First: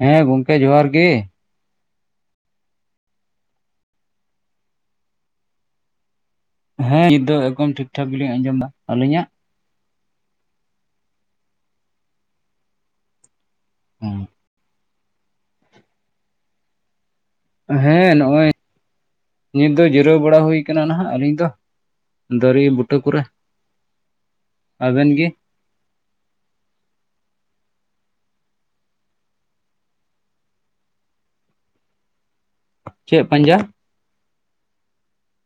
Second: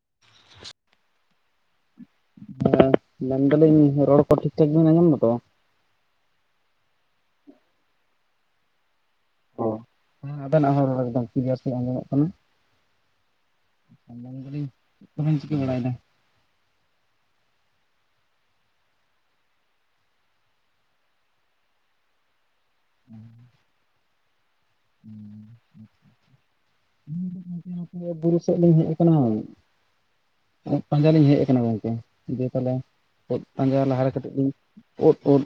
ᱦᱮᱸ ᱜᱚᱝᱠᱮ ᱡᱚᱦᱟᱨ ᱜᱮ? ᱦᱮᱸ, ᱢᱮᱱᱫᱟᱞᱤᱧ ᱨᱚᱲ ᱠᱚ ᱴᱷᱤᱠ ᱴᱷᱟᱠ ᱵᱤᱱ ᱟᱸᱡᱚᱢ ᱫᱟᱛᱚ? ᱦᱮᱸ ᱱᱤᱛ ᱫᱚ ᱮᱠᱫᱚᱢ ᱴᱷᱤᱠ ᱴᱷᱟᱠ ᱜᱮᱞᱤᱧ ᱟᱸᱡᱚᱢᱫᱟ, ᱟᱹᱞᱤᱧᱟᱜ? ᱚ ᱟᱵᱮᱱᱟᱜ ᱨᱚᱲ ᱦᱚᱸᱮᱠᱫᱚᱢ ᱠᱤᱞᱤᱭᱟᱨ ᱥᱟᱦᱤᱡ ᱟᱸᱡᱚᱢᱚᱜ ᱠᱟᱱᱟ᱾ ᱢᱮᱱ ᱫᱟᱞᱤᱧ ᱪᱮᱫ ᱠᱚᱵᱮᱱ ᱪᱤᱠᱟᱹ ᱵᱟᱲᱟᱭᱫᱟ? ᱦᱮᱸ ᱱᱚᱜᱼᱚᱭ, ᱱᱤᱛ ᱫᱚ ᱡᱤᱨᱟᱹᱣ ᱵᱟᱲᱟ ᱦᱩᱭ ᱠᱟᱱᱟ ᱱᱦᱟᱜ ᱟᱹᱞᱤᱧ ᱫᱚ᱾ ᱫᱟᱨᱮ ᱵᱩᱴᱟᱹ ᱠᱚᱨᱮ, ᱟᱵᱮᱱ ᱜᱮ ᱵᱩᱨᱩ ᱥᱮᱫ ᱞᱤᱧ ᱦᱮᱡ ᱠᱟᱱᱟ᱾ ᱳᱫᱽ ᱯᱟᱸᱡᱟ ᱞᱤᱧ ᱦᱮᱡ ᱠᱟᱱᱟ ᱜᱚᱝᱠᱮ, ᱫᱤᱭᱮ ᱛᱟᱦᱚᱞᱮ ᱳᱫᱽ ᱯᱟᱸᱡᱟ ᱞᱟᱦᱟᱨᱮ ᱠᱟᱴᱤᱡ ᱞᱤᱧ, ᱳᱫᱽ, ᱳᱫᱽ᱾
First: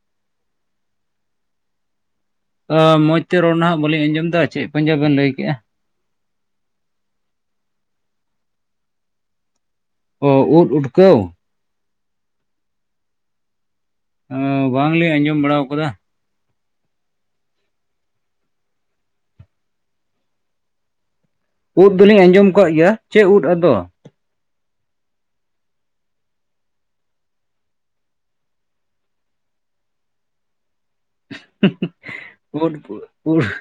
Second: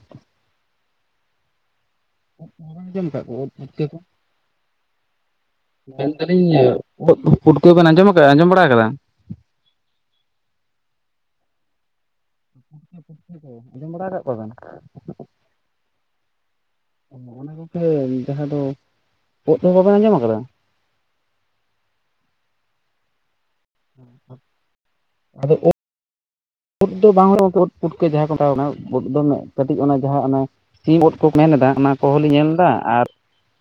ᱚ ᱵᱟᱵᱮᱱ ᱟᱸᱡᱚᱢ ᱢᱚᱸᱡᱽ ᱟᱠᱟᱫ ᱛᱮ ᱠᱚᱣᱟ ᱩᱫ ᱨᱚᱲ ᱱᱦᱟᱜ ᱯᱩᱴᱠᱟᱹ ᱠᱚ? ᱵᱟᱹᱞᱤᱧ ᱟᱸᱡᱚᱢ ᱫᱟ, ᱪᱮᱫ ᱯᱟᱸᱧᱡᱟ ᱵᱮᱱ ᱞᱟᱹᱭ ᱠᱮᱫᱼᱟ? ᱢᱮᱱᱫᱟᱞᱤᱧ ᱳᱫᱽ ᱯᱩᱴᱠᱟᱹ, ᱵᱮᱱ ᱟᱸᱡᱚᱢ ᱟᱠᱟᱫᱟ ᱟᱸᱡᱚᱢ ᱵᱟᱲᱟ ᱠᱟᱫᱟ? ᱚᱻ ᱳᱫᱽ ᱩᱴᱠᱟᱹᱣ? [inaudible] [inaudible] ᱵᱟᱝᱞᱤᱧ ᱟᱸᱡᱚᱢ ᱵᱟᱲᱟ ᱟᱠᱟᱫᱟ᱾ ᱚᱱᱟ ᱜᱚᱝᱠᱮ ᱡᱟᱦᱟᱸ ᱫᱚ ᱩᱫ ᱦᱚᱸ ᱵᱟᱵᱮᱱ ᱟᱸᱡᱚᱢ ᱟᱠᱟᱫᱟ᱾ ᱩᱫ ᱫᱚᱞᱤᱧ ᱟᱸᱡᱚᱢ ᱟᱠᱟᱫ ᱜᱮᱭᱟ ᱪᱮᱫ ᱩᱫ ᱟᱫᱚᱼᱼ ᱟᱫᱚ ᱩᱫ ᱫᱚ ᱵᱟᱝ ᱦᱩᱭᱩᱜᱼᱟ ᱠᱳᱴ ᱯᱩᱴᱠᱟᱹ ᱡᱟᱦᱟᱸ ᱠᱚ ᱢᱮᱛᱟᱣ ᱚᱱᱟ ᱵᱳᱴ ᱫᱚ ᱠᱟᱹᱴᱤᱡ ᱚᱱᱟ ᱡᱟᱦᱟᱸ ᱚᱱᱟᱼᱼ ᱥᱤᱢ ᱩᱛ ᱠᱚ ᱢᱮᱱ ᱮᱫᱟ ᱚᱱᱟ ᱠᱚᱦᱚᱸ ᱞᱤᱧ ᱧᱮᱞ ᱮᱫᱟ ᱟᱨᱼᱼ ᱩᱲᱦᱟ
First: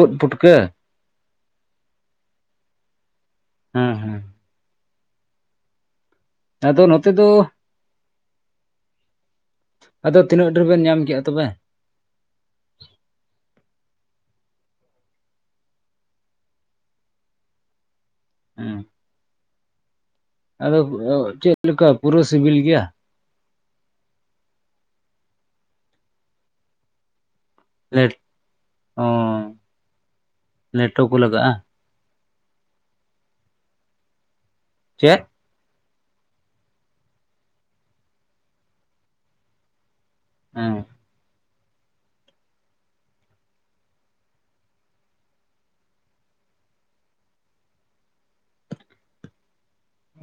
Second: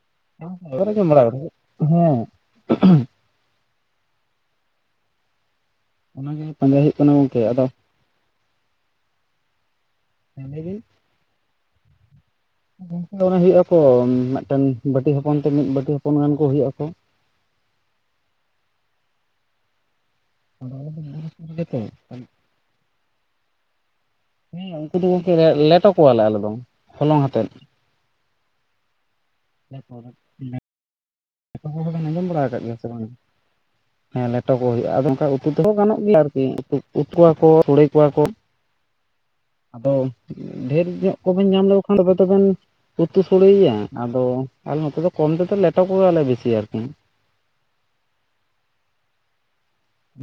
ᱩᱫ ᱯᱩᱴᱠᱟᱹ [unintelligible] ᱦᱮᱸ ᱦᱮᱸ ᱚᱱᱟᱜᱮ ᱯᱟᱸᱡᱟ ᱟᱫᱚ ᱦᱳᱭᱳᱜ ᱱᱚᱛᱮ ᱠᱟᱱᱟ ᱫᱚ ᱜᱚᱝᱠᱮ ᱟᱫᱚ ᱟᱫᱚ ᱛᱤᱱᱟᱹᱜ ᱞᱟᱹᱭ ᱰᱷᱮᱨ ᱵᱤᱱ ᱵᱮᱱ ᱧᱟᱢ ᱠᱮᱫᱼᱟ ᱛᱚᱵᱮᱼᱼ ᱜᱚᱝᱠᱮ ᱚᱱᱮ ᱦᱩᱭᱩᱜᱼᱟᱠᱚ ᱢᱤᱫᱴᱮᱱ ᱵᱟᱹᱴᱤ ᱦᱚᱯᱚᱱ ᱛᱮ ᱢᱤᱫ ᱵᱟᱹᱴᱤ ᱦᱚᱯᱚᱱ ᱜᱟᱱ ᱠᱚ ᱦᱩᱭᱩᱜᱼᱟᱠᱚ ᱦᱮᱸ ᱟᱫᱚ ᱟᱞᱮ ᱫᱚ ᱵᱩᱨᱩ ᱥᱩᱨ ᱪᱮᱫ ᱨᱮᱜᱮ ᱛᱚ, ᱞᱮᱠᱟ ᱯᱩᱨᱟᱹ ᱥᱤᱵᱤᱞ ᱜᱮᱭᱟ᱾ ᱦᱮᱸ ᱩᱱᱠᱩ ᱫᱚ ᱜᱚᱝᱠᱮ ᱞᱮᱴᱚ ᱠᱚᱣᱟᱞᱮ ᱟᱞᱮ ᱫᱚ ᱦᱚᱞᱚᱝ ᱟᱛᱮᱫ ᱞᱮᱴ ᱚᱸᱻ [unintelligible] ᱞᱮᱴᱚ ᱠᱚ ᱞᱟᱜᱟᱜᱼᱟ᱾ ᱟᱸᱡᱚᱢ ᱫᱚᱵᱮᱱ ᱟᱸᱡᱚᱢ ᱵᱟᱲᱟ ᱟᱠᱟᱫ ᱜᱮᱭᱟ ᱥᱮ ᱵᱟᱝ ᱦᱮᱸ ᱞᱮᱴᱚ ᱠᱚ ᱦᱩᱭᱩᱜᱼᱟ ᱟᱫᱚ ᱪᱮᱫ ᱚᱱᱠᱟ᱾ ᱩᱛᱩ ᱛᱮᱦᱚᱸ ᱜᱟᱱᱚᱜ ᱜᱮᱭᱟ ᱟᱨᱠᱤ ᱩᱛᱩ ᱠᱚᱣᱟ ᱠᱚ ᱥᱚᱲᱮ ᱠᱚᱣᱟ ᱠᱚᱼᱼ ᱟᱫᱚ ᱦᱮᱸ ᱰᱷᱮᱨ ᱧᱚᱜᱼᱼ ᱠᱚᱵᱮᱱ ᱧᱟᱢ ᱞᱮᱠᱚ ᱠᱷᱟᱱ ᱫᱚᱵᱮᱱ ᱩᱛᱩ ᱥᱲᱮᱭᱟ ᱟᱫᱚ ᱟᱞᱮ ᱱᱚᱛᱮ ᱫᱚ ᱠᱚᱢ ᱛᱮ ᱞᱮᱴᱚᱼᱼ ᱯᱣᱟᱞᱮ ᱵᱮᱥᱤ ᱟᱨᱠᱤ᱾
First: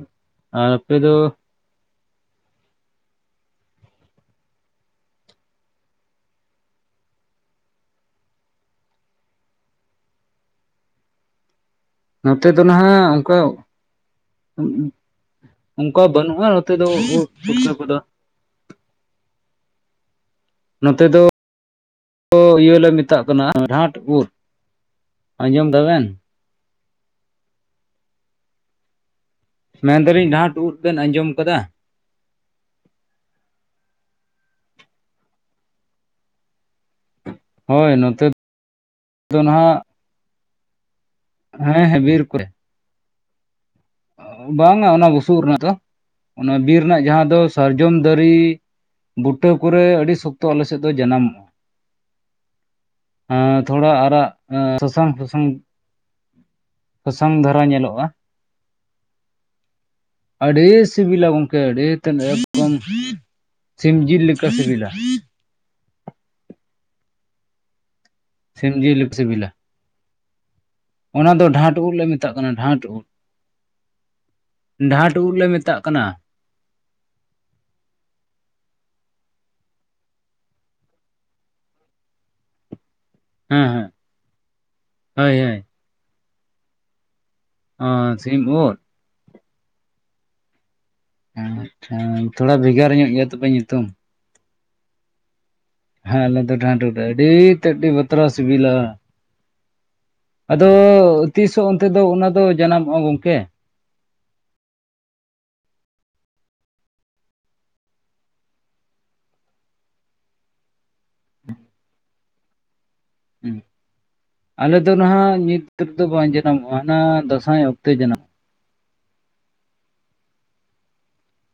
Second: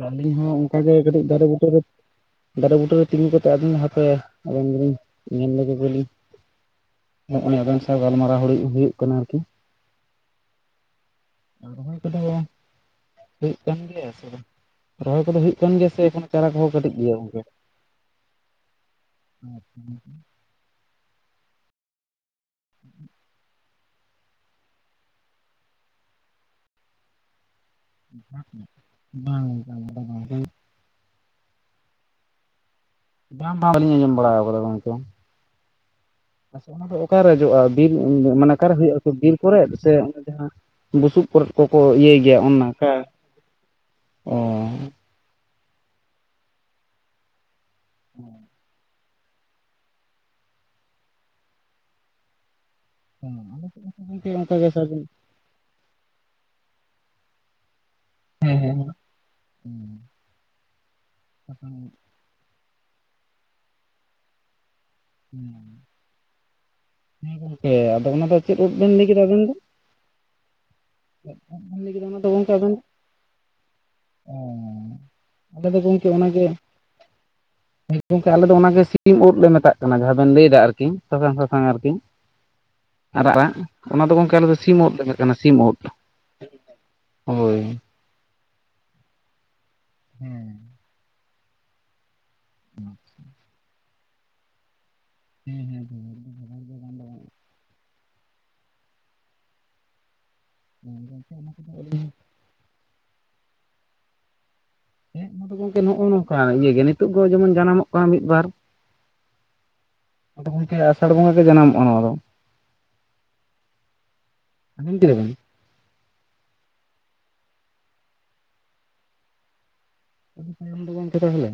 ᱟᱹᱞᱤᱧ ᱦᱚᱸ ᱟᱨ ᱚᱱᱠᱟᱜᱮ ᱟᱯᱮ ᱫᱚ ᱠᱟᱹᱴᱤᱡ ᱫᱟᱨᱮ ᱵᱩᱴᱟᱹ ᱨᱮᱼᱼ ᱫᱟᱨᱮ ᱵᱩᱴᱟᱹ ᱨᱮ ᱛᱤᱸᱜᱩ ᱠᱟᱛᱮ ᱟᱫᱚᱧ ᱦᱟᱯᱮ ᱟᱫᱚ ᱞᱤᱧ ᱧᱮᱞ ᱞᱮᱜᱮ ᱞᱤᱧᱼᱼ ᱟᱨ ᱚᱱᱮ ᱟᱵᱤᱱ ᱥᱟᱶ ᱜᱟᱞᱢᱟᱨᱟᱣ ᱦᱩᱭᱩᱜ ᱠᱟᱱᱟ ᱟᱨᱠᱤ᱾ ᱟᱨ ᱨᱚᱦᱚᱭ ᱠᱚᱫᱚ ᱱᱚᱛᱮ ᱫᱚ ᱱᱟᱦᱜ ᱚᱱᱠᱟ ᱦᱩᱭᱩᱜ ᱠᱟᱱ ᱜᱮᱭᱟ ᱥᱮ ᱵᱟᱝ ᱨᱚᱦᱚᱭ ᱠᱚᱫᱚ ᱦᱩᱭᱩᱜ ᱠᱟᱱ ᱜᱮᱭᱟ ᱥᱮ ᱚᱱᱠᱟ ᱮᱠᱷᱚᱱ ᱵᱟᱹᱱᱩᱜᱼᱟ ᱪᱟᱨᱟ ᱠᱚᱦᱚᱸ ᱱᱚᱛᱮ ᱫᱚ ᱠᱟᱹᱴᱤᱡ ᱜᱮᱭᱟ ᱩᱫ ᱜᱚᱝᱠᱮ ᱯᱩᱴᱠᱟᱹ ᱠᱚᱫᱚᱼᱼ [unintelligible] ᱱᱚᱛᱮ ᱫᱚ ᱤᱭᱟᱹ ᱞᱮ ᱢᱮᱛᱟᱜ ᱠᱟᱱᱟ ᱰᱷᱟᱸᱴ ᱩᱫ ᱟᱸᱡᱚᱢ ᱫᱟ ᱵᱮᱱ? ᱵᱟᱝ ᱵᱟᱝ ᱵᱟᱝ ᱢᱮᱱᱫᱟᱞᱤᱧ ᱵᱟᱝ ᱡᱦᱟᱸᱴ ᱩᱫ ᱵᱮᱱ ᱟᱸᱡᱚᱢ ᱟᱠᱟᱫᱟ? ᱵᱟᱝᱟᱢ ᱵᱟᱝ ᱵᱟᱞᱤᱧ ᱟᱸᱡᱚᱢ ᱵᱟᱲᱟ ᱟᱠᱟᱫᱟ ᱜᱚᱝᱠᱮ᱾ ᱚᱠᱟᱨᱮ ᱡᱚᱜᱼᱟ ᱵᱤᱨ ᱦᱳᱭ ᱱᱚᱛᱮ ᱢᱟᱱᱮ ᱚᱠᱟᱨᱮ ᱦᱩᱭᱩᱜᱼᱟ ᱵᱤᱨ ᱫᱚ ᱠᱚᱨᱮᱫ ᱱᱟᱦᱟᱜ ᱥᱮ ᱡᱟᱦᱟᱸ ᱵᱩᱥᱩᱵᱼᱼ ᱠᱚᱠᱚ ᱦᱮᱸ ᱦᱮᱸ ᱤᱭᱟᱹᱭ ᱵᱤᱨ ᱜᱮᱭᱟ ᱠᱚᱨᱮ ᱚᱱᱚᱠᱟ᱾ ᱵᱟᱝᱟ ᱚᱱᱟ ᱵᱩᱥᱩᱵ ᱨᱮᱱᱟᱜ ᱫᱚ ᱚᱱᱟ ᱵᱤᱨ ᱨᱮᱱᱟᱜ ᱡᱟᱦᱟᱸ ᱫᱚ ᱥᱟᱨᱡᱚᱢ ᱫᱟᱨᱮᱼᱼ ᱵᱩᱴᱟᱹ ᱠᱚᱨᱮ ᱟᱹᱰᱤ ᱥᱚᱠᱛᱚ ᱟᱞᱮᱥᱮᱫ ᱫᱚ ᱡᱟᱱᱟᱢᱚᱜᱼᱟ ᱦ ᱦᱮᱸ ᱟᱞᱮ ᱥᱮᱫ ᱛᱷᱚᱲᱟ ᱦᱚᱸ ᱜᱚᱝᱠᱮ ᱟᱨᱟᱜ ᱚᱱᱠᱟ ᱜᱮ ᱥᱟᱨᱡᱚᱢ ᱥᱟᱥᱟᱝ, ᱥᱟᱥᱟᱝ, ᱥᱟᱥᱟᱝ ᱫᱷᱟᱨᱟ ᱧᱮᱞᱚᱜᱼᱟ᱾ ᱦᱮᱸ ᱦᱮᱸ ᱟᱹᱰᱤ ᱥᱤᱵᱤᱞᱟ ᱜᱚᱝᱠᱮ ᱦᱮᱸ ᱟᱹᱰᱤ ᱛᱮᱫ ᱮᱠᱫᱚᱢ ᱥᱤᱢ ᱡᱤᱞ ᱞᱮᱠᱟ ᱥᱤᱵᱤᱞᱟ᱾ ᱦᱮᱸ ᱟᱫᱚ ᱚᱱᱟ ᱫᱚ ᱪᱮᱫ ᱥᱤᱢ ᱜᱚᱝᱠᱮᱢ ᱡᱤᱞ ᱞᱟᱹᱭ ᱞᱮᱠᱟ ᱠᱮᱫᱟ ᱟᱱᱟ ᱥᱤᱵᱤᱞᱟ ᱫᱚ [unintelligible] ᱚᱱᱟ ᱫᱚ ᱚ ᱰᱷᱟᱸᱴ ᱟᱞᱮ ᱩᱫ ᱞᱮ ᱢᱮᱛᱟᱜ ᱠᱟᱱᱟ ᱰᱷᱟᱸᱴ ᱩᱫ ᱰᱷᱟᱸᱴ ᱩᱫ ᱞᱮ ᱢᱮᱛᱟᱜ ᱫᱚ ᱠᱟᱱᱟ ᱜᱚᱝᱠᱮ ᱚᱱᱟᱜᱮ ᱦᱮᱸ ᱜᱚᱝᱠᱮ ᱟᱞᱮ ᱫᱚ ᱚᱱᱟᱜᱮ ᱥᱤᱢ ᱩᱫ ᱞᱮ ᱢᱮᱛᱟᱜᱼᱟ ᱠᱟᱱᱟ ᱠᱟᱱᱟ ᱡᱟᱦᱟᱸ ᱵᱮᱱ ᱞᱟᱹᱭᱫᱟ ᱟᱨᱠᱤ ᱥᱟᱥᱟᱝ ᱥᱟᱥᱟᱝ ᱟᱨᱠᱤ ᱟᱨᱟᱜ ᱟᱜ ᱦᱮᱸ ᱦᱮᱸ ᱚᱱᱟ ᱫᱚ ᱜᱚᱝᱠᱮ ᱟᱞᱮ ᱫᱚ ᱥᱤᱢ ᱩᱫ ᱞᱮ ᱢᱮᱛᱟᱜ ᱦᱳᱭ ᱠᱟᱱᱟ ᱥᱤᱢ ᱦᱳᱭ ᱩᱫ ᱦᱳᱭ ᱚ ᱥᱤᱢ ᱩᱫ ᱦᱮᱸ ᱟᱪᱪᱷᱟ ᱛᱷᱚᱲᱟ ᱵᱷᱮᱜᱟᱨ ᱧᱚᱜ ᱜᱮᱭᱟ ᱛᱚᱵᱮ ᱧᱩᱛᱩᱢ ᱦᱩᱸ ᱦᱩᱸ ᱦᱮᱸ ᱟᱞᱮ ᱫᱚ ᱴᱟᱱᱴ ᱟᱹᱰᱤ ᱛᱮᱫ ᱜᱤ ᱵᱟᱛᱨᱟ ᱥᱤᱵᱤᱞᱟ ᱟᱫᱚ ᱛᱤᱥᱚᱜ ᱚᱱᱛᱮ ᱫᱚ ᱚᱱᱟ ᱫᱚ ᱡᱟᱱᱟᱢᱚᱜᱼᱟ ᱜᱚᱝᱠᱮ ᱦᱮᱸ ᱛᱚ ᱜᱚᱝᱠᱮ ᱱᱚᱜᱼᱚ ᱱᱚᱝᱠᱟ ᱤᱭᱟᱹᱜᱮ ᱱᱤᱛᱚᱜ ᱫᱚ ᱡᱮᱢᱚᱱ ᱡᱟᱱᱟᱢᱚᱜ ᱠᱟᱱᱟ ᱢᱤᱫ ᱵᱟᱨ ᱟᱫᱚ ᱜᱚᱝᱠᱮ ᱟᱥᱟᱲ ᱵᱚᱸᱜᱟ ᱜᱮ ᱡᱟᱱᱟᱢᱚᱜᱼᱟ ᱱᱚᱣᱟ ᱫᱚ ᱦ ᱟᱞᱮ ᱫᱚ ᱟᱸᱡᱚᱢ ᱠᱮᱫᱟ ᱵᱮᱱ ᱱᱟᱦᱟᱜ ᱱᱤᱛ ᱨᱮᱫᱚ ᱵᱟᱝ ᱡᱟᱱᱟᱢᱚᱜᱼᱟ ᱦᱟᱱᱟ ᱫᱟᱸᱥᱟᱭ ᱚᱠᱛᱮ ᱡᱟᱱᱟᱢᱚᱜᱼᱟ ᱟᱹᱰᱤ ᱛᱟᱭᱚᱢ ᱫᱚ ᱜᱚᱝᱠᱮ ᱛᱟᱦᱞᱮ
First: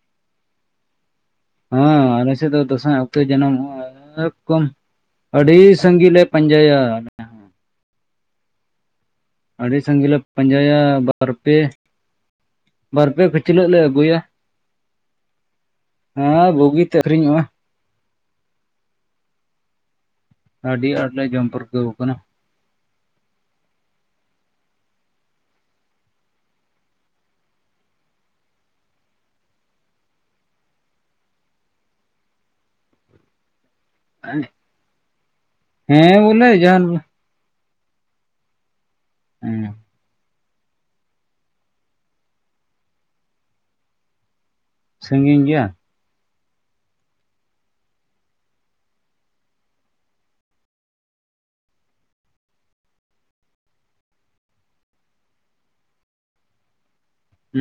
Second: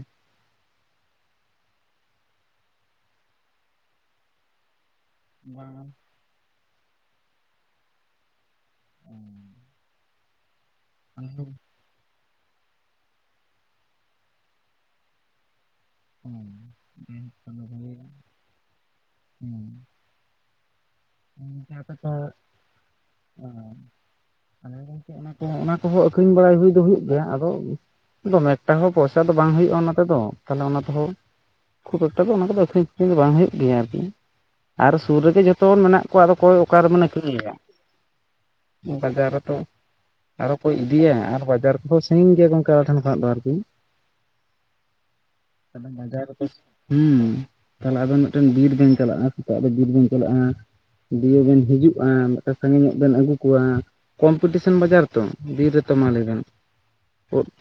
ᱦᱮᱸ ᱟᱞᱮ ᱥᱮᱫ ᱫᱚ ᱫᱟᱸᱥᱟᱭ ᱚᱠᱛᱚᱭ ᱡᱟᱱᱟᱢᱚᱜᱼᱟ ᱟᱹᱰᱤ ᱵᱟᱝ ᱥᱟᱺᱜᱤ ᱞᱮ ᱯᱟᱸᱡᱟᱭᱟ ᱟᱹᱰᱤ ᱥᱟᱸᱜᱮ ᱞᱮ ᱯᱟᱸᱡᱟᱭᱟ ᱵᱟᱨ ᱯᱮ ᱵᱟᱨ ᱯᱮ ᱯᱟᱹᱪᱷᱞᱟᱹᱜ ᱞᱮ ᱟᱹᱜᱩᱭᱟ ᱦᱮᱸ ᱵᱩᱜᱤᱛᱮ ᱟᱹᱠᱷᱨᱤᱧᱚᱜᱼᱟ ᱟᱹᱰᱤ ᱟᱴ [unintelligible] ᱚᱱᱟ ᱠᱚ ᱚᱱᱟ ᱠᱚᱦᱚᱸ ᱟᱠᱷᱨᱤᱧ ᱵᱟᱲᱟᱭ ᱦᱩᱭ ᱫᱚ ᱦᱩᱭᱩᱜ ᱜᱮᱭᱟ ᱟᱫᱚ ᱫᱚᱢᱮ ᱮᱠᱴᱟ ᱦᱚᱸ ᱯᱚᱭᱥᱟ ᱫᱚ ᱵᱟᱝ ᱦᱩᱭᱩᱜᱼᱟ ᱚᱱᱟ ᱛᱮᱫᱚ ᱛᱮ ᱚᱱᱟ ᱛᱮᱦᱚᱸ ᱠᱷᱩᱵ ᱮᱠᱴᱟ ᱫᱚ ᱚᱱᱟ ᱠᱚᱫᱚ ᱟᱹᱠᱷᱨᱤᱧᱠᱷᱨᱤᱧ ᱫᱚ ᱵᱟᱝ ᱦᱩᱭᱩᱜ ᱜᱮᱭᱟ ᱟᱨᱠᱤ ᱟᱨ ᱥᱩᱨ ᱨᱮᱜᱮ ᱡᱚᱛᱚᱱ ᱢᱮᱱᱟᱜ ᱦᱮᱸ ᱵᱚᱞᱮ ᱡᱟᱦᱟᱱ ᱟᱹᱨᱤᱧ ᱜᱮᱭᱟ ᱵᱟᱡᱟᱨ ᱨᱮᱛᱚ ᱦᱮᱸ ᱟᱨᱚ ᱠᱚ ᱤᱫᱤᱭᱟ ᱟᱨ ᱵᱟᱡᱟᱨ ᱠᱚᱦᱚᱸ ᱥᱟᱺᱜᱤᱧ ᱜᱮᱭᱟ ᱜᱚᱝᱠᱮ ᱟᱞᱮ ᱴᱷᱮᱱ ᱠᱷᱚᱱᱟᱜ ᱫᱚ ᱟᱨᱠᱤ ᱥᱟᱺᱜᱤᱧ ᱜᱮᱭᱟ ᱵᱟᱡᱟᱨ ᱨᱮᱫᱚ ᱦᱮᱸ ᱛᱟᱞᱦᱮ ᱟᱵᱮᱱ ᱢᱤᱫᱴᱮᱱ ᱵᱤᱨ ᱵᱮᱧ ᱪᱟᱞᱟᱜᱼᱟ ᱥᱮᱛᱟᱜ ᱨᱮ ᱫᱚ ᱵᱤᱨ ᱵᱮᱱ ᱪᱟᱞᱟᱜᱼᱟ ᱫᱤᱭᱮ ᱵᱮᱱ ᱦᱤᱡᱩᱜᱼᱟ ᱢᱤᱴᱮ ᱥᱟᱜᱮ ᱧᱚᱜ ᱵᱮᱱ ᱟᱹᱜᱩ ᱠᱚᱣᱟ ᱠᱚᱢᱯᱤᱴᱤᱥᱚᱱ ᱵᱟᱡᱟᱨ ᱛᱚ ᱵᱤᱨ ᱨᱮ ᱛᱚ ᱢᱟᱞᱟᱹᱭ ᱵᱮᱱ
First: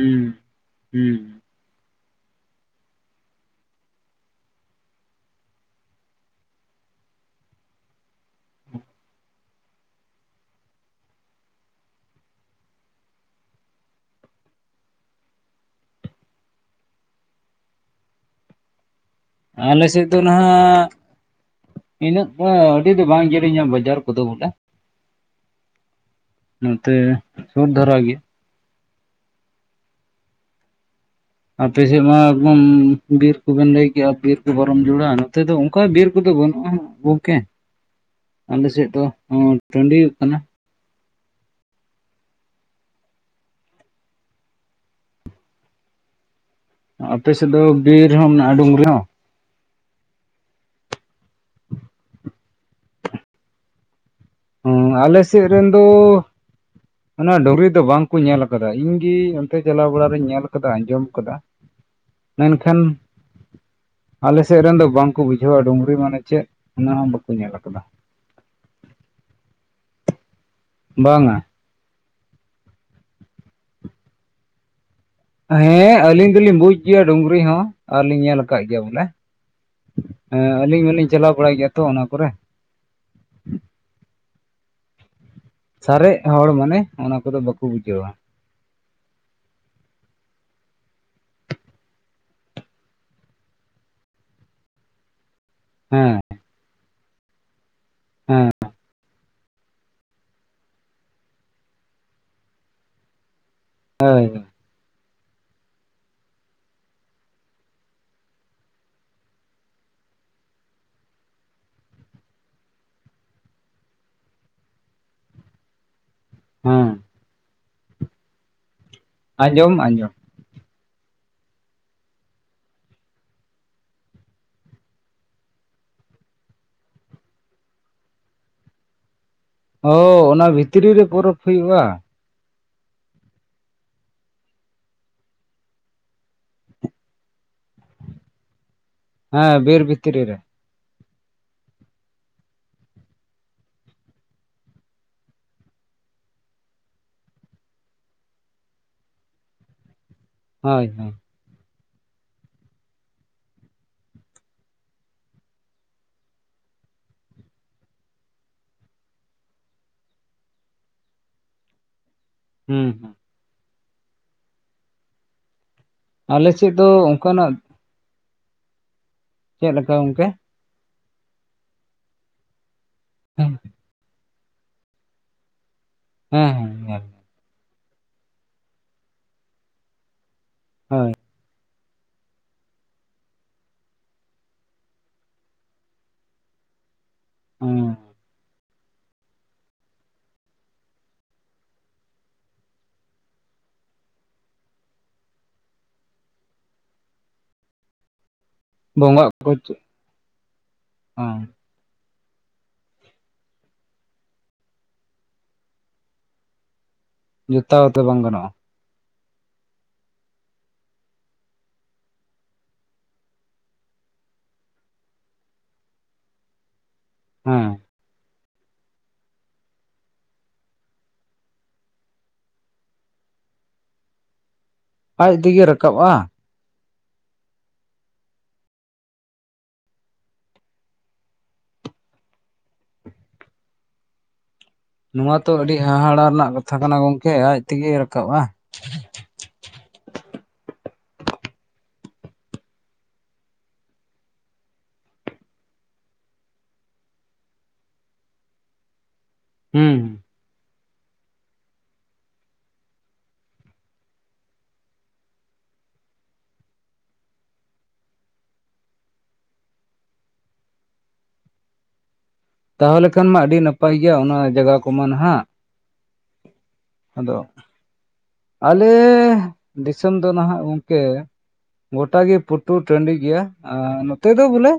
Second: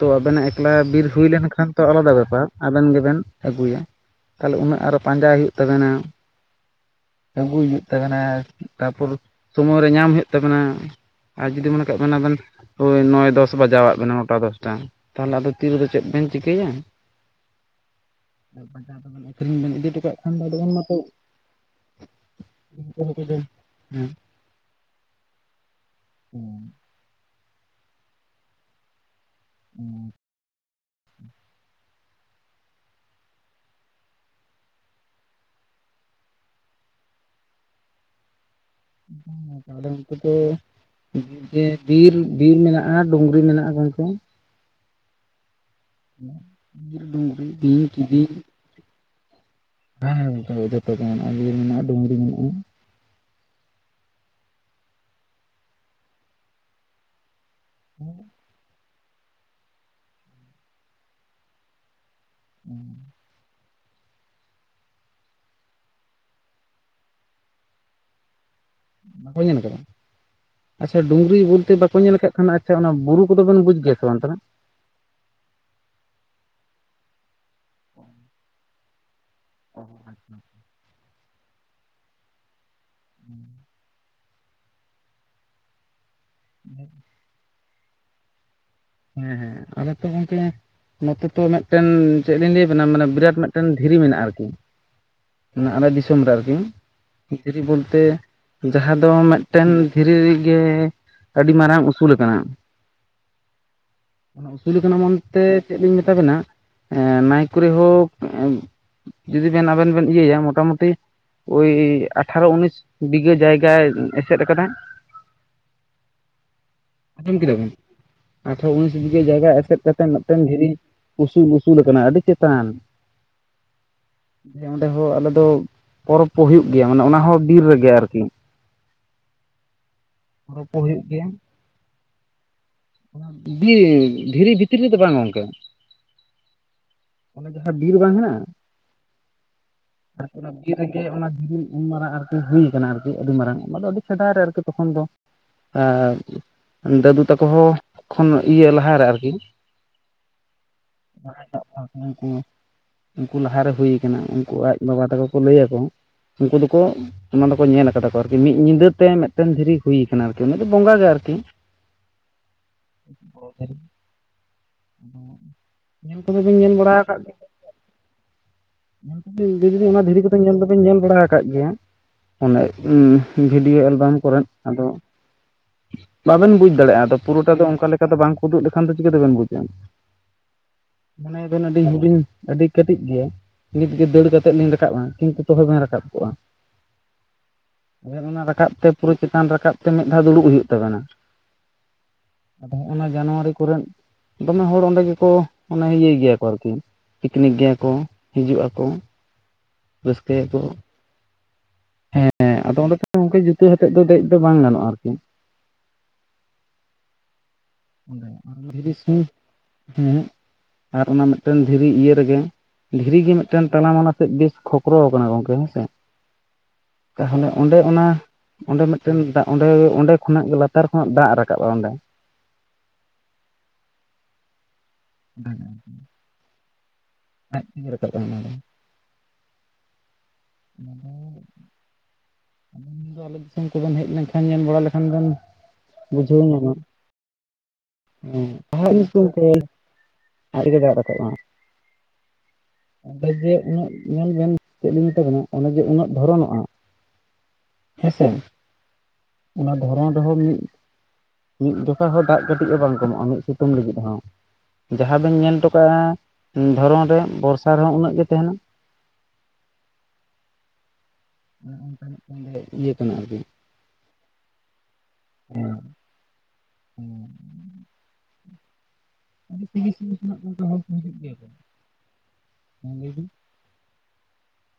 ᱛᱚ ᱟᱵᱮᱱᱟᱜ ᱮᱠᱞᱟ ᱵᱤᱨ ᱦᱩᱸ ᱦᱩᱭ ᱞᱮᱱᱠᱷᱟᱱ ᱛᱚ ᱟᱞᱟᱫᱟ ᱵᱮᱯᱟᱨ ᱟᱵᱮᱱ ᱜᱮᱵᱮᱱ ᱟᱹᱜᱩᱭᱟ ᱛᱟᱦᱚᱞᱮ ᱩᱱᱟᱹᱜ ᱟᱨᱚ ᱯᱟᱸᱡᱟᱭ ᱦᱩᱭᱩᱜ ᱛᱟᱵᱮᱱᱟ ᱟᱹᱜᱩᱭ ᱦᱩᱭᱩᱜ ᱛᱟᱵᱮᱱᱟ ᱛᱟᱨᱯᱚᱨ ᱥᱚᱢᱚᱭ ᱨᱮ ᱧᱟᱢ ᱦᱩᱭᱩᱜ ᱛᱟᱵᱮᱱᱟ ᱟᱨ ᱡᱩᱫᱤ ᱢᱚᱱᱮ ᱠᱟᱜ ᱵᱮᱱᱟ ᱟᱵᱮᱱ ᱳᱭ ᱱᱚᱭ ᱫᱚᱥ ᱵᱟᱡᱟᱣᱟᱜ ᱵᱮᱱᱟ ᱱᱚᱴᱟ ᱫᱚᱥᱴᱟ ᱛᱟᱦᱚᱞᱮ ᱟᱫᱚ ᱛᱤᱨᱮᱫᱚ ᱪᱮᱫ ᱵᱮᱱ ᱪᱤᱠᱟᱹᱭᱟ [inaudible] ᱵᱟᱡᱟᱨ ᱟᱹᱠᱷᱨᱤᱧ ᱵᱮᱱ ᱟᱞᱮ ᱤᱫᱤ ᱦᱚᱴᱚ ᱥᱮᱫ ᱠᱟᱜ ᱠᱷᱟᱱ ᱫᱚ ᱟᱫᱚ ᱩᱱ ᱱᱟᱦᱟᱜ ᱢᱟᱛᱚ ᱤᱱᱟᱹᱜ ᱫᱚ ᱟᱹᱰᱤ ᱫᱚ ᱵᱟᱝ ᱡᱤᱨᱤᱧᱟ ᱵᱟᱡᱟᱨ ᱠᱚᱫᱚ ᱵᱚᱞᱮ ᱦᱮᱸ ᱱᱚᱛᱮ ᱥᱩᱨ ᱫᱷᱟᱨᱟ ᱜᱮ ᱦᱩᱸ ᱟᱯᱮᱥᱮᱫ ᱢᱟ ᱮᱠᱫᱚᱢ ᱵᱤᱨ ᱠᱚᱵᱮᱱ ᱞᱟᱹᱭᱠᱮᱜᱼᱟ ᱵᱤᱨ ᱠᱚ ᱵᱟᱨᱚᱢ ᱡᱚᱲᱟ ᱱᱚᱛᱮ ᱫᱚ ᱚᱱᱠᱟ ᱵᱤᱨ ᱠᱚᱫᱚ ᱵᱟᱹᱱᱩᱜᱼᱟ ᱜᱚᱝᱠᱮ ᱟᱞᱮᱥᱮᱫ ᱫᱚ ᱟᱞᱮ ᱴᱟᱺᱰᱤ ᱱᱚᱛᱮ ᱫᱚ ᱠᱟᱱᱟ ᱡᱮ, ᱵᱤᱨ ᱵᱤᱨ ᱢᱮᱱᱟᱜᱼᱟ, ᱰᱩᱸᱜᱽᱨᱤ ᱢᱮᱱᱟᱜᱼᱟ, ᱜᱚᱝᱠᱮ ᱾ ᱦᱮᱸ ᱟᱯᱮ ᱥᱮᱫ ᱫᱚ, ᱵᱤᱨ ᱦᱚᱸ ᱢᱮᱱᱟᱜᱼᱟ, ᱰᱩᱸᱜᱽᱨᱤ ᱦᱚᱸ? ᱦᱮ [inaudible] ᱸ, ᱡᱚᱛᱚ ᱜᱮ ᱢᱮᱱᱟᱜᱼᱟ, ᱤᱭᱟᱹ ᱢᱮᱱᱟᱜᱼᱟ, ᱰᱩᱸᱜᱽᱨᱤ ᱢᱮᱱᱟᱜᱼᱟ ᱾ ᱦᱚᱸᱻ ᱟᱞᱮ ᱥᱮᱫ, ᱨᱮᱱ ᱫᱚ, ᱚᱱᱟ ᱰᱩᱸᱜᱽᱨᱤ ᱫᱚ, ᱵᱟᱝ ᱠᱚ, ᱧᱮᱞ ᱟᱠᱟᱫᱟ ᱾ ᱤᱧ ᱜᱮ ᱛᱮ, ᱪᱟᱞᱟᱣ ᱵᱟᱲ ᱨᱤᱧ, ᱧᱮᱞ ᱟᱠᱟᱫᱟ ᱾ ᱟᱸᱡᱚᱢ ᱟᱠᱟᱫᱟ, ᱢᱮᱱᱠᱷᱟᱱ ᱟᱞᱮ ᱥᱮᱫ ᱨᱮᱱ ᱫᱚ, ᱵᱟᱝ ᱠᱚ ᱵᱩᱡᱷᱟᱹᱣᱟ, ᱰᱩᱸᱜᱽᱨᱤ ᱢᱟᱱᱮ ᱪᱮᱫ? ᱚᱱᱟ ᱦᱚᱸ ᱵᱟᱠᱚ, ᱧᱮᱞ ᱟᱠᱟᱫᱟ ᱾ ᱵᱟᱠᱚ ᱧᱮᱞ ᱟᱠᱟᱫᱟ? ᱟᱪᱪᱷᱟ, ᱵᱟᱝᱟ ᱰᱩᱸᱜᱽᱨᱤ ᱵᱚᱞᱛᱮ ᱵᱟᱠᱚ, ᱧᱮᱞ ᱟᱠᱟᱫ, ᱠᱷᱟᱱ ᱥᱮ, ᱚᱱᱟ ᱵᱩᱨᱩ ᱠᱚᱫᱚ, ᱵᱮᱱ ᱵᱩᱡ ᱜᱮᱭᱟ ᱥᱮ ᱵᱟᱝ, ᱚᱱᱛᱮ ᱱᱟᱜ? ᱦᱮᱸᱻ ᱟᱹᱞᱤᱧ ᱫᱚᱞᱤᱧ ᱵᱩᱡ ᱜᱮᱭᱟ, ᱰᱩᱝᱨᱤ ᱦᱚᱸ, ᱟᱨᱞᱤᱧ ᱧᱮᱞ ᱟᱠᱟᱫ ᱜᱮᱭᱟ, ᱵᱚᱞᱮ ᱾ ᱮᱸᱻ, ᱟᱹᱞᱤᱧ ᱦᱚᱸᱞᱤᱧ ᱪᱟᱞᱟᱣ ᱵᱟᱲᱟ ᱜᱮᱭᱟ ᱛᱚ, ᱚᱱᱟ ᱠᱚᱨᱮ ᱾ ᱦᱮᱸ ᱥᱟᱨᱮᱜ ᱦᱚᱲ, ᱢᱟᱱᱮ ᱚᱱᱟ ᱠᱚᱫᱚ, ᱵᱟᱠᱚ, ᱵᱩᱡᱟᱹᱣᱟ ᱾ ᱦᱮᱸ ᱦᱮᱸ, ᱟ ᱨᱮ ᱛᱚ ᱜᱚᱝᱠᱮ ᱾ ᱱᱚᱛᱮ ᱛᱚ, ᱢᱤᱫᱴᱮᱱ ᱪᱮᱫ? ᱞᱤᱧ ᱞᱟᱹᱭ ᱟᱵᱮᱱᱟ ᱾ ᱢᱟᱱᱮ, ᱵᱤᱨᱟᱴ ᱢᱤᱫᱴᱮᱱ ᱫᱷᱤᱨᱤ ᱢᱮᱱᱟᱜᱼᱟ, ᱟᱨᱠᱤ ᱾ ᱟᱞᱮ ᱦᱮᱸ ᱫᱤᱥᱚᱢ ᱨᱮ ᱟᱨᱠᱤ, ᱫᱷᱤᱨᱤ ᱵᱚᱞᱛᱮ, ᱡᱟᱦᱟᱸ ᱫᱚ ᱢᱤᱫ ᱴᱮᱱ ᱫᱷᱤᱨᱤ ᱨᱮᱜᱮ, ᱟᱹᱰᱤ ᱢᱟᱨᱟᱝ ᱩᱥᱩᱞ ᱟᱠᱟᱱᱟ ᱾ ᱦᱳᱭ ᱾ ᱩᱥᱩᱞ ᱟᱠᱟᱱᱟ ᱢᱮᱱᱛᱮ, ᱪᱮᱫ ᱞᱤᱧ ᱢᱮᱛᱟ ᱵᱮᱱᱟ, ᱱᱟᱭ ᱠᱚᱨᱤ ᱦᱚᱠ [inaudible] ᱡᱩᱫᱤ ᱵᱮᱱ, ᱟᱵᱮᱱ ᱵᱮᱱ ᱤᱭᱟᱼᱭᱟ ᱢᱚᱴᱟᱢᱩᱴᱤ ᱳᱭ, ᱟᱴᱷᱟᱨᱚ ᱩᱱᱤᱥ, ᱵᱤᱜᱷᱟᱹ ᱡᱟᱭᱜᱟᱭ ᱮᱥᱮᱫ ᱟᱠᱟᱫᱟ‌᱾ [unintelligible] ᱟᱸᱡᱚᱢ ᱠᱮᱫᱟ ᱵᱮᱱ? ᱟᱴᱷᱟᱨᱚ ᱩᱱᱤᱥ ᱵᱤᱜᱷᱟ. ᱡᱟᱭᱜᱟ ᱟᱸᱡᱚᱢ ᱮᱥᱮᱫ ᱠᱟᱛᱮ ᱟᱸᱡᱚᱢ ᱢᱤᱫᱴᱮᱱ ᱫᱷᱤᱨᱤ, ᱩᱥᱩ-ᱩᱥᱩᱞ ᱟᱠᱟᱱᱟᱭ, ᱟᱹᱰᱤ ᱪᱮᱛᱟᱱ ᱾ [unintelligible] ᱡᱮ, ᱚᱸᱰᱮ ᱦᱚᱸ ᱟᱞᱮ ᱫᱚ, ᱯᱚᱨᱚᱵᱽ ᱠᱚ ᱦᱩᱭᱩᱜ ᱜᱮᱭᱟ ᱾ ᱚᱱᱮ ᱚᱱᱟ ᱦᱚᱸ ᱵᱤᱨ ᱨᱮᱜᱮ, ᱟᱨᱠᱤ ᱾ ᱚᱻ! ᱚᱱᱟ ᱯᱚᱨᱚᱵᱽ ᱠᱚ ᱵᱷᱤᱛᱨᱤ ᱦᱩᱭᱩᱜ ᱨᱮ, ᱯᱚᱨᱚᱵᱽ ᱦᱩᱭᱩᱜᱼᱟ ᱾ ᱤᱻᱭᱟ. ᱼᱫᱷᱤᱨᱤ ᱵᱷᱤᱛᱤᱨ ᱨᱮᱫᱚ, ᱵᱟᱝ ᱜᱚᱝᱠᱮ ᱾ ᱚᱱᱮ ᱡᱟᱦᱟᱸ, ᱵᱤᱨ ᱵᱟᱝ ᱦᱮᱱᱟᱜᱼᱟ? ᱦᱮᱸ, ᱵᱤᱨ ᱵᱤᱛᱨᱤ ᱨᱮ ᱾ [inaudible] ᱠᱤ ᱨᱮᱜᱮ ᱚᱱᱟ ᱩᱱ ᱢᱟᱨᱟᱝᱟᱜ ᱦᱩᱭ ᱟᱠᱟᱱᱟ, ᱟᱨᱠᱤ ᱟᱹᱰᱤ ᱢᱟᱨᱟᱝ, ᱚᱱᱟ ᱫᱚ, ᱟᱹᱰᱤ ᱥᱮᱫᱟᱭ ᱨᱮ, ᱟᱨᱠᱤ ᱛᱚᱠᱷᱚᱱ ᱫᱚ, ᱟᱨ, ᱫᱟᱹᱫᱩ ᱛᱟᱠᱚ, ᱦᱚ ᱠᱷᱚᱱ, ᱤᱭᱟᱹ ᱞᱟᱦᱟᱨᱮ ᱟᱨᱜᱤ ᱾ ᱦᱳᱭ ᱦᱳᱭ ᱾ [inaudible] ᱩᱱᱠᱩ ᱞᱟᱦᱟᱨᱮ ᱦᱩᱭ ᱟᱠᱟᱱᱟ, ᱩᱱᱠᱩ ᱟᱡ ᱵᱟᱵᱟ ᱛᱟᱠᱚ ᱠᱚ, ᱞᱟᱹᱭ ᱟᱠᱚ ᱾ ᱩᱱᱠᱩ ᱫᱚᱠᱚ ᱚᱱᱟ ᱫᱚᱠᱚ, ᱧᱮᱞ ᱟᱠᱟᱫᱟ ᱠᱚ, ᱟᱨᱠᱤ ᱢᱤᱫ ᱧᱤᱫᱟᱹ ᱛᱮ, ᱢᱤᱫᱴᱮᱱ ᱫᱷᱤᱨᱤ ᱦᱩᱭ ᱟᱠᱟᱱᱟ, ᱟᱨᱠᱤ ᱚᱱᱟ ᱫᱚ ᱵᱚᱸᱜᱟ ᱜᱮ ᱟᱨᱠᱤ ᱾ ᱦᱩᱸᱻ ᱾ [inaudible] ᱧᱮᱞ ᱠᱚᱫᱚ ᱟᱞᱮ ᱵᱤᱱ, ᱧᱮᱞ ᱥᱮᱫ ᱫᱚ ᱵᱟᱲᱟ ᱟᱠᱟᱫ ᱜᱮᱭᱟ? ᱚᱱᱠᱟᱱᱟᱜ [inaudible] ᱪᱮᱫ ᱫᱤᱫᱤ ᱞᱮᱠᱟ ᱚᱱᱟ ᱫᱷᱤᱨᱤ ᱜᱚᱝᱠᱮ ᱠᱚᱫᱚ, ᱧᱮᱞ ᱫᱚᱵᱮᱱ ᱧᱮᱞ, ᱵᱟᱲᱟ ᱟᱠᱟᱫ ᱜᱮᱭᱟ? ᱚᱱᱮ ᱩᱸᱻᱢ, ᱦᱮᱸ ᱵᱷᱤᱰᱤᱭᱳ ᱮᱞᱵᱟᱢ ᱠᱚᱨᱮᱱ, ᱟᱫᱚ? ᱦᱮᱸ ᱵᱟᱵᱮᱱ ᱵᱩᱡᱽ ᱫᱟᱲᱮᱭᱟᱜᱼᱟ ᱦᱮᱸ ᱾ ᱟᱫᱚ, ᱯᱩᱨᱟᱹᱴᱟ ᱫᱚ, ᱚᱱᱠᱟ ᱞᱮᱠᱟ ᱫᱚ ᱵᱟᱝ ᱠᱚ, ᱩᱫᱩᱜ ᱞᱮᱠᱷᱟᱱ ᱫᱚ, ᱪᱤᱠᱟᱹᱛᱮᱵᱮᱱ ᱵᱩᱡᱟ ᱧᱟᱢᱟ ᱦᱳᱭ ᱾ ᱚᱱᱮ ᱵᱮᱱ, ᱟᱹᱰᱤ ᱦᱩᱰᱤᱧ, ᱟᱹᱰᱤ ᱠᱟᱹᱴᱤᱡ ᱜᱮᱭᱟ ᱾ ᱱᱤᱛ ᱜᱮ, ᱫᱟᱹᱲ ᱠᱟᱛᱮᱫ ᱞᱤᱧ ᱨᱟᱠᱟᱵᱼᱟ ᱾ ᱠᱤᱱᱛᱩ, ᱛᱚᱦᱮ ᱵᱮᱱ ᱨᱟᱠᱟᱵ ᱠᱚᱜᱼᱟ ᱾ ᱚᱸᱻ ᱾ ᱚᱱᱟ ᱨᱟᱠᱟᱵ ᱛᱮ ᱯᱩᱨᱟᱹ ᱪᱮᱛᱟᱱ ᱨᱟᱠᱟᱵ ᱛᱮ ᱢᱤᱫ ᱫᱷᱟᱣ ᱫᱩᱲᱩᱵ ᱦᱩᱭᱩᱜ ᱛᱟᱵᱮᱱᱟ᱾ ᱚᱱᱟ ᱡᱟᱱᱩᱣᱟᱨᱤ ᱠᱚᱨᱮᱼᱼ ᱫᱚᱢᱮ ᱦᱚᱲ ᱚᱸᱰᱮ ᱜᱮᱠᱚ ᱢᱟᱱᱮ ᱤᱭᱟᱹᱭ ᱜᱮᱭᱟ ᱠᱚ ᱟᱨᱠᱤ ᱯᱤᱠᱱᱤᱠ ᱜᱮᱭᱟ ᱠᱚ ᱦᱤᱡᱩᱜᱼᱟ᱾ ᱵᱚᱸᱜᱟᱜ ᱠᱚ ᱪᱮᱫ? ᱦᱮᱸᱼᱼ ᱦᱮᱸ ᱟᱫᱚ ᱚᱸᱰᱮ ᱫᱚ ᱜᱚᱝᱠᱮ ᱡᱩᱛᱟᱹ ᱠᱟᱛᱮᱫ ᱫᱚ ᱫᱮᱡ ᱫᱚ ᱵᱟᱝ ᱜᱟᱱᱚᱜᱼᱟ ᱟᱨᱠᱤ ᱡᱚᱛᱟ ᱣᱟᱛᱮ ᱚᱸᱰᱮ ᱫᱷᱤᱨᱤ ᱥᱤ ᱦᱮᱸ ᱟᱨ ᱚᱱᱟ ᱢᱤᱫᱴᱮᱱ ᱫᱷᱤᱨᱤ ᱤᱭᱟᱹ ᱨᱮᱜᱮ᱾ ᱫᱷᱤᱨᱤ ᱜᱮ ᱢᱤᱫᱴᱟᱝ ᱛᱟᱞᱟ ᱢᱟᱞᱟ ᱥᱮᱫ ᱵᱮᱥ ᱠᱷᱚᱠᱨᱚᱣ ᱟᱠᱟᱱᱟ ᱜᱚᱝᱠᱮ ᱦᱮᱸᱥᱮ ᱛᱟᱦᱚᱞᱮ ᱦᱮᱸ ᱚᱸᱰᱮ ᱚᱱᱟ᱾ ᱚᱸᱰᱮ ᱢᱤᱫᱴᱮᱱ ᱫᱟ ᱚᱸᱰᱮ ᱚᱸᱰᱮ ᱠᱷᱚᱱᱟᱜ ᱞᱟᱛᱟᱨ ᱠᱷᱚᱱᱟᱜ ᱫᱟᱜ ᱨᱟᱠᱟᱵᱼᱟ ᱚᱸᱰᱮ ᱟᱡ ᱛᱮᱜᱮ ᱨᱟᱠᱟᱵᱼᱟ ᱟᱡ ᱛᱮᱜᱮ ᱨᱟᱠᱟᱵᱼᱟ ᱚᱱᱟ ᱫᱚ ᱟᱞᱮ ᱫᱤᱥᱚᱢ ᱠᱚᱵᱮᱱ ᱦᱮᱡ ᱞᱮᱱᱠᱷᱟᱱ ᱧᱮᱞ ᱵᱟᱲᱟ ᱞᱟᱼᱼ ᱱᱚᱣᱟ ᱛᱚ ᱟᱹᱰᱤ ᱦᱟᱦᱟᱲᱟ ᱨᱮᱱᱟᱜ ᱠᱟᱛᱷᱟ ᱠᱟᱱᱟ ᱜᱚᱝᱠᱮ ᱟᱡ ᱛᱮᱜᱮᱼᱼ ᱦᱮᱸᱟᱜ ᱧᱩᱛᱩᱢ ᱛᱮ ᱟᱡᱛᱮᱜᱮ ᱫᱟᱜ ᱨᱟᱠᱟᱵᱼᱟ ᱦᱟᱜ [inaudible] ᱚᱸᱰᱮ ᱡᱮ ᱩᱱᱟᱹᱜ ᱧᱮᱞ ᱵᱮᱱ ᱪᱮᱫ ᱞᱤᱧ ᱢᱮᱛᱟᱵᱮᱱᱟ ᱚᱱᱰᱮ ᱡᱮ ᱩᱱᱟᱹᱜ ᱫᱷᱚᱨᱚᱱᱚᱜᱼᱟ ᱦᱮᱸᱥᱮ ᱚᱱᱟ ᱦᱮᱸ ᱫᱷᱚᱨᱚᱱ ᱨᱮᱦᱚᱸ ᱢᱤᱫ ᱢᱤᱫ ᱡᱚᱠᱷᱟ ᱦᱚᱸ ᱫᱟᱜ ᱠᱟᱹᱴᱤᱡ ᱦᱚᱸ ᱵᱟᱝ ᱠᱚᱢᱚᱜᱼᱟ ᱢᱤᱫ ᱥᱤᱛᱩᱝ ᱞᱟᱹᱜᱤᱫ ᱦᱚᱸ ᱡᱟᱦᱟᱸ ᱵᱮᱱ ᱧᱮᱞ ᱦᱚᱴ ᱠᱟᱜ-ᱟ ᱫᱷᱚᱨᱚᱱ ᱨᱮ ᱵᱚᱨᱥᱟ ᱨᱮᱦᱚᱸ ᱩᱱᱟᱹᱜ ᱜᱮ ᱛᱟᱦᱮᱸᱱᱟ᱾ ᱦᱮᱡ ᱛᱟᱦᱚᱞᱮ ᱠᱷᱟᱱ ᱢᱟ ᱟᱹᱰᱤ ᱱᱟᱯᱟᱭ ᱜᱮᱭᱟ ᱚᱱᱟ ᱡᱟᱜᱟ ᱠᱚᱢᱟ ᱱᱟᱦᱟᱜ ᱟᱫᱚᱼᱼ ᱟᱞᱮᱼᱼ ᱟᱹᱰᱤ ᱥᱟᱺᱜᱤᱧ ᱫᱤᱥᱚᱢ ᱥᱟᱺᱜᱤᱧ ᱫᱚ ᱠᱷᱚᱱᱟᱜ ᱱᱟᱦᱟᱜ ᱚᱱᱠᱟ ᱦᱚᱲ ᱠᱚ ᱜᱚᱝᱠᱮ ᱦᱤᱡᱩᱜ ᱜᱮᱭᱟ ᱠᱚ ᱜᱚᱴᱟ ᱜᱮ ᱯᱩᱴᱩᱨ ᱦᱮᱸ ᱞᱟᱹᱭ ᱴᱟᱹᱰᱤ ᱵᱤᱱ ᱜᱮᱭᱟ ᱱᱚᱛᱮ ᱫᱚ ᱵᱚᱞᱮ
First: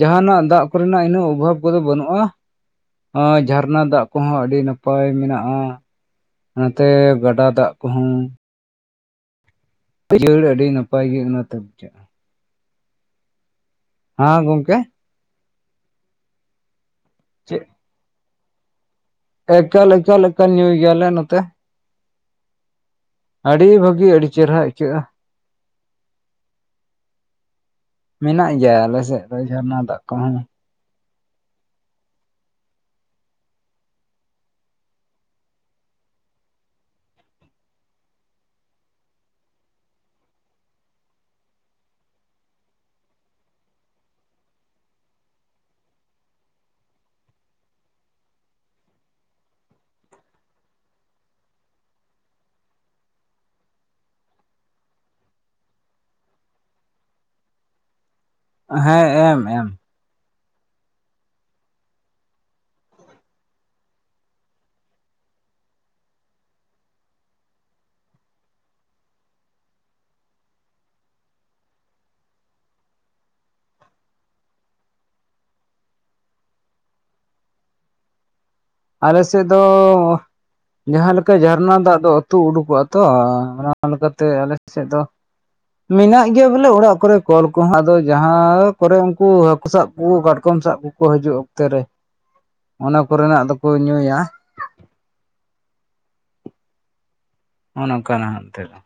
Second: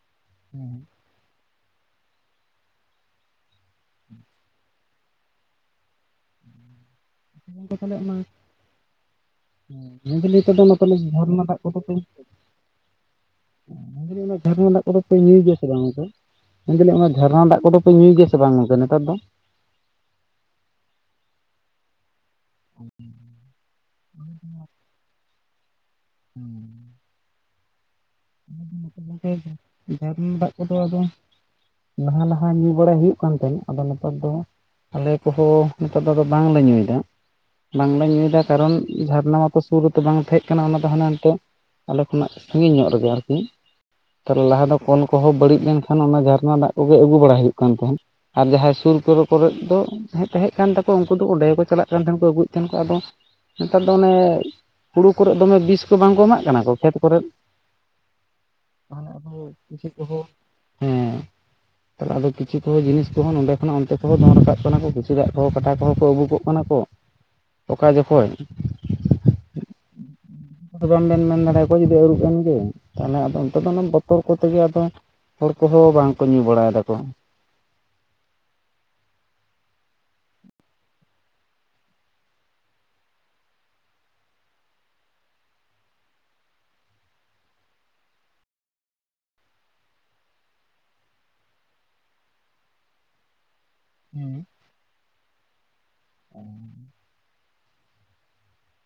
ᱡᱟᱦᱟᱸᱱᱟᱜ ᱫᱟᱜ ᱦᱮᱸ ᱠᱚᱨᱮᱱᱟᱜ ᱤᱱᱟᱹᱜ ᱚᱵᱷᱟᱵᱼᱼ ᱠᱚᱫᱚ ᱵᱟᱹᱱᱩᱜᱼᱟ ᱟᱸ ᱡᱷᱟᱨᱱᱟ ᱫᱟᱜ ᱠᱚᱦᱚᱸ ᱟᱹᱰᱤ ᱱᱟᱯᱟᱭ ᱢᱮᱱᱟᱜᱼᱟ ᱚᱱᱟᱛᱮ ᱜᱟᱰᱟ ᱫᱟᱜ ᱜᱚᱝᱠᱮ ᱠᱚᱦᱚᱸ ᱱᱚᱸᱵᱮ ᱞᱟᱹᱭ ᱡᱤᱭᱟᱹᱲ ᱠᱟᱫᱟ ᱟᱹᱰᱤ ᱢᱚᱛᱞᱚᱵ ᱱᱟᱯᱟᱭ ᱜᱮ ᱡᱷᱚᱨᱱᱟ ᱚᱱᱟᱛᱮ ᱫᱟᱜ ᱠᱚᱫᱚᱯᱮ ᱵᱩᱡᱷᱟᱹᱜᱼᱟ ᱚᱱᱰᱮ ᱚᱱᱟ ᱦᱮᱸ ᱡᱷᱟᱨᱱᱟ ᱜᱚᱝᱠᱮ ᱫᱟᱜ ᱠᱚᱫᱚᱼᱼ ᱧᱩᱭ ᱜᱮᱭᱟ ᱥᱮ ᱵᱟᱝ ᱚᱱᱛᱮ ᱢᱮᱱ ᱫᱟᱹᱞᱤᱧ ᱚᱱᱟ ᱡᱷᱟᱨᱱᱟ ᱪᱮᱫ ᱫᱟᱜ ᱠᱚᱫᱚ ᱯᱮ ᱧᱩᱭ ᱜᱮᱭᱟ ᱥᱮ ᱵᱟᱝ ᱚᱱᱛᱮ ᱱᱮᱛᱟᱨ ᱫᱚ? ᱮᱠᱟᱞ ᱮᱠᱟᱞ ᱮᱠᱟᱞ ᱧᱩᱭ ᱜᱮᱭᱟᱞᱮ ᱱᱚᱛᱮ᱾ ᱟᱹᱰᱤ ᱵᱷᱟᱹᱜᱤ ᱟᱹᱰᱤ ᱪᱮᱦᱨᱟ ᱟᱹᱭᱠᱟᱹᱜᱼᱟ᱾ ᱦᱩᱸ ᱢᱮᱱᱟᱜ ᱜᱮᱭᱟ ᱟᱞᱮ ᱢᱚᱸᱡᱽ ᱥᱮᱫ ᱫᱚ ᱜᱮ ᱡᱷᱟᱨᱱᱟ ᱫᱟᱜ ᱡᱷᱟᱨᱱᱟ ᱠᱚᱦᱚᱸ ᱫᱟᱜ ᱠᱚᱫᱚ ᱟᱫᱚ ᱞᱟᱦᱟ ᱞᱟᱦᱟ ᱧᱩ ᱵᱟᱲᱟᱭ ᱦᱩᱭᱩᱜ ᱠᱟᱱ ᱛᱟᱦᱮᱸᱱᱟ ᱟᱫᱚ ᱱᱮᱛᱟᱨ ᱫᱚᱼᱼ ᱟᱞᱮ ᱠᱚᱦᱚᱸ ᱱᱤᱛᱟᱨ ᱫᱚ ᱵᱟᱝᱞᱮ ᱧᱩᱭᱮᱫᱟ᱾ ᱵᱟᱝᱞᱮ ᱧᱩᱭᱮᱫᱟ ᱠᱟᱨᱚᱱ ᱡᱷᱟᱨᱱᱟ ᱢᱟᱛᱚ ᱥᱩᱨ ᱨᱮᱛᱚ ᱵᱟᱝ ᱛᱟᱦᱮᱸᱪ ᱠᱟᱱᱟ ᱚᱱᱟ ᱫᱚ ᱦᱟᱱᱦᱟᱱᱛᱮ ᱟᱞᱮ ᱠᱷᱚᱱᱟᱜ ᱥᱟᱺᱜᱤᱧ ᱧᱚᱜ ᱨᱮᱜᱮ ᱟᱨᱠᱤ᱾ ᱛᱟᱦᱚᱞᱮ ᱞᱟᱦᱟ ᱫᱚ ᱠᱚᱞ ᱠᱚᱦᱚᱸ ᱵᱟᱹᱲᱤᱡ ᱞᱮᱱᱠᱷᱟᱱ ᱚᱱᱟ ᱡᱷᱟᱨᱱᱟ ᱫᱟᱜ ᱠᱚᱜᱮ ᱟᱹᱜᱩ ᱵᱟᱲᱟ ᱦᱩᱭᱩᱜ ᱠᱟᱱ ᱛᱟᱦᱮᱸᱫ᱾ ᱟᱨ ᱡᱟᱦᱟᱸᱭ ᱥᱩᱨ ᱠᱚᱨᱮ ᱠᱚᱨᱮᱫ ᱫᱚ ᱛᱟᱦᱮᱪ ᱛᱟᱦᱮᱸᱫ ᱠᱟᱱ ᱛᱟᱠᱚᱣᱟ ᱩᱱᱠᱩ ᱫᱚ ᱚᱸᱰᱮ ᱜᱮᱠᱚ ᱪᱟᱞᱟᱜ ᱠᱟᱱ ᱛᱟᱦᱮᱸᱱ ᱠᱚ ᱟᱹᱜᱩᱭᱮᱫ ᱛᱟᱦᱮᱸᱱ ᱱᱟᱠᱚ ᱟᱫᱚᱼᱼ ᱱᱮᱛᱟᱨ ᱫᱚ ᱚᱱᱮ ᱦᱩᱲᱩ ᱠᱚᱨᱮᱫ ᱫᱚᱢᱮ ᱵᱤᱥ ᱠᱚ ᱵᱟᱝᱠᱚ ᱮᱢᱟᱜ ᱠᱟᱱᱟ ᱠᱚ ᱠᱷᱮᱛ ᱠᱚᱨᱮ ᱦᱮᱸ ᱛᱟᱦᱚᱞᱮ ᱟᱵᱚ ᱮᱢ ᱮᱢ ᱠᱤᱥᱤ ᱠᱚᱦᱚᱸ ᱦᱮᱸ ᱛᱟᱦᱚᱞᱮ ᱟᱫᱚ ᱠᱤᱪᱷᱩ ᱠᱚᱦᱚᱸ ᱡᱤᱱᱤᱥ ᱠᱚᱦᱚᱸ ᱱᱚᱸᱰᱮ ᱚᱱᱟ ᱚᱱᱛᱮ ᱠᱚᱦᱚᱸ ᱫᱚᱱ ᱨᱟᱠᱟᱵ ᱠᱟᱱᱟ ᱠᱚ ᱠᱤᱪᱷᱩ ᱫᱟᱜ ᱠᱚᱦᱚᱸ ᱠᱟᱴᱟ ᱠᱚᱦᱚᱸ ᱠᱚ ᱟᱹᱵᱩᱠᱚᱜᱼᱼ ᱚᱱᱟ ᱠᱚ ᱚᱠᱟ ᱡᱚᱠᱷᱚᱡᱼᱼ ᱯᱨᱚᱱ ᱵᱮᱱ ᱢᱮᱱ ᱫᱟᱲᱮᱭᱟ ᱠᱚᱣᱟ ᱚᱠᱚᱭ ᱡᱩᱫᱤ ᱟᱹᱨᱩᱵ ᱮᱱ ᱜᱮ᱾ ᱛᱟᱦᱚᱞᱮ ᱟᱫᱚ ᱚᱱᱛᱮ ᱫᱚ ᱚᱱᱟ ᱵᱚᱛᱚᱨ ᱠᱚᱛᱮᱜᱮ ᱟᱫᱚ ᱦᱚᱲ ᱠᱚᱦᱚᱸ ᱵᱟᱝᱠᱚ ᱧᱩ ᱵᱟᱲᱟᱭ ᱫᱟᱠᱚ᱾ ᱟᱞᱮ ᱥᱮᱫ ᱫᱚᱼᱼ ᱡᱟᱦᱟᱸ ᱞᱮᱠᱟ ᱡᱷᱟᱨᱱᱟ ᱫᱟᱜ ᱫᱚ ᱟᱹᱛᱩ ᱩᱰᱩᱠᱚᱜᱼᱟ ᱛᱚ ᱚᱱᱟ ᱞᱮᱠᱟᱛᱮ ᱟᱞᱮ ᱥᱮᱫ ᱫᱚᱼᱼ ᱢᱮᱱᱟᱜ ᱜᱮᱭᱟ ᱵᱚᱞᱮ ᱚᱲᱟᱜ ᱠᱚᱨᱮ ᱠᱚᱞ ᱠᱚᱦᱚᱸ ᱟᱫᱚ ᱡᱟᱦᱟᱸ ᱠᱚᱨᱮ ᱩᱱᱠᱩ ᱦᱟᱹᱠᱩ ᱥᱟᱵ ᱠᱚ ᱠᱟᱴᱠᱚᱢ ᱥᱟᱵ ᱠᱚᱼᱼ ᱠᱚ ᱦᱤᱡᱩᱜ ᱚᱠᱛᱮ ᱨᱮ ᱚᱱᱟ ᱠᱚᱨᱮᱱᱟᱜ ᱫᱚᱠᱚ ᱧᱩᱭᱟ᱾ ᱱᱚᱜ ᱱᱚᱝ ᱠᱟᱱᱟᱜ ᱦᱚᱱᱛᱮᱫᱚ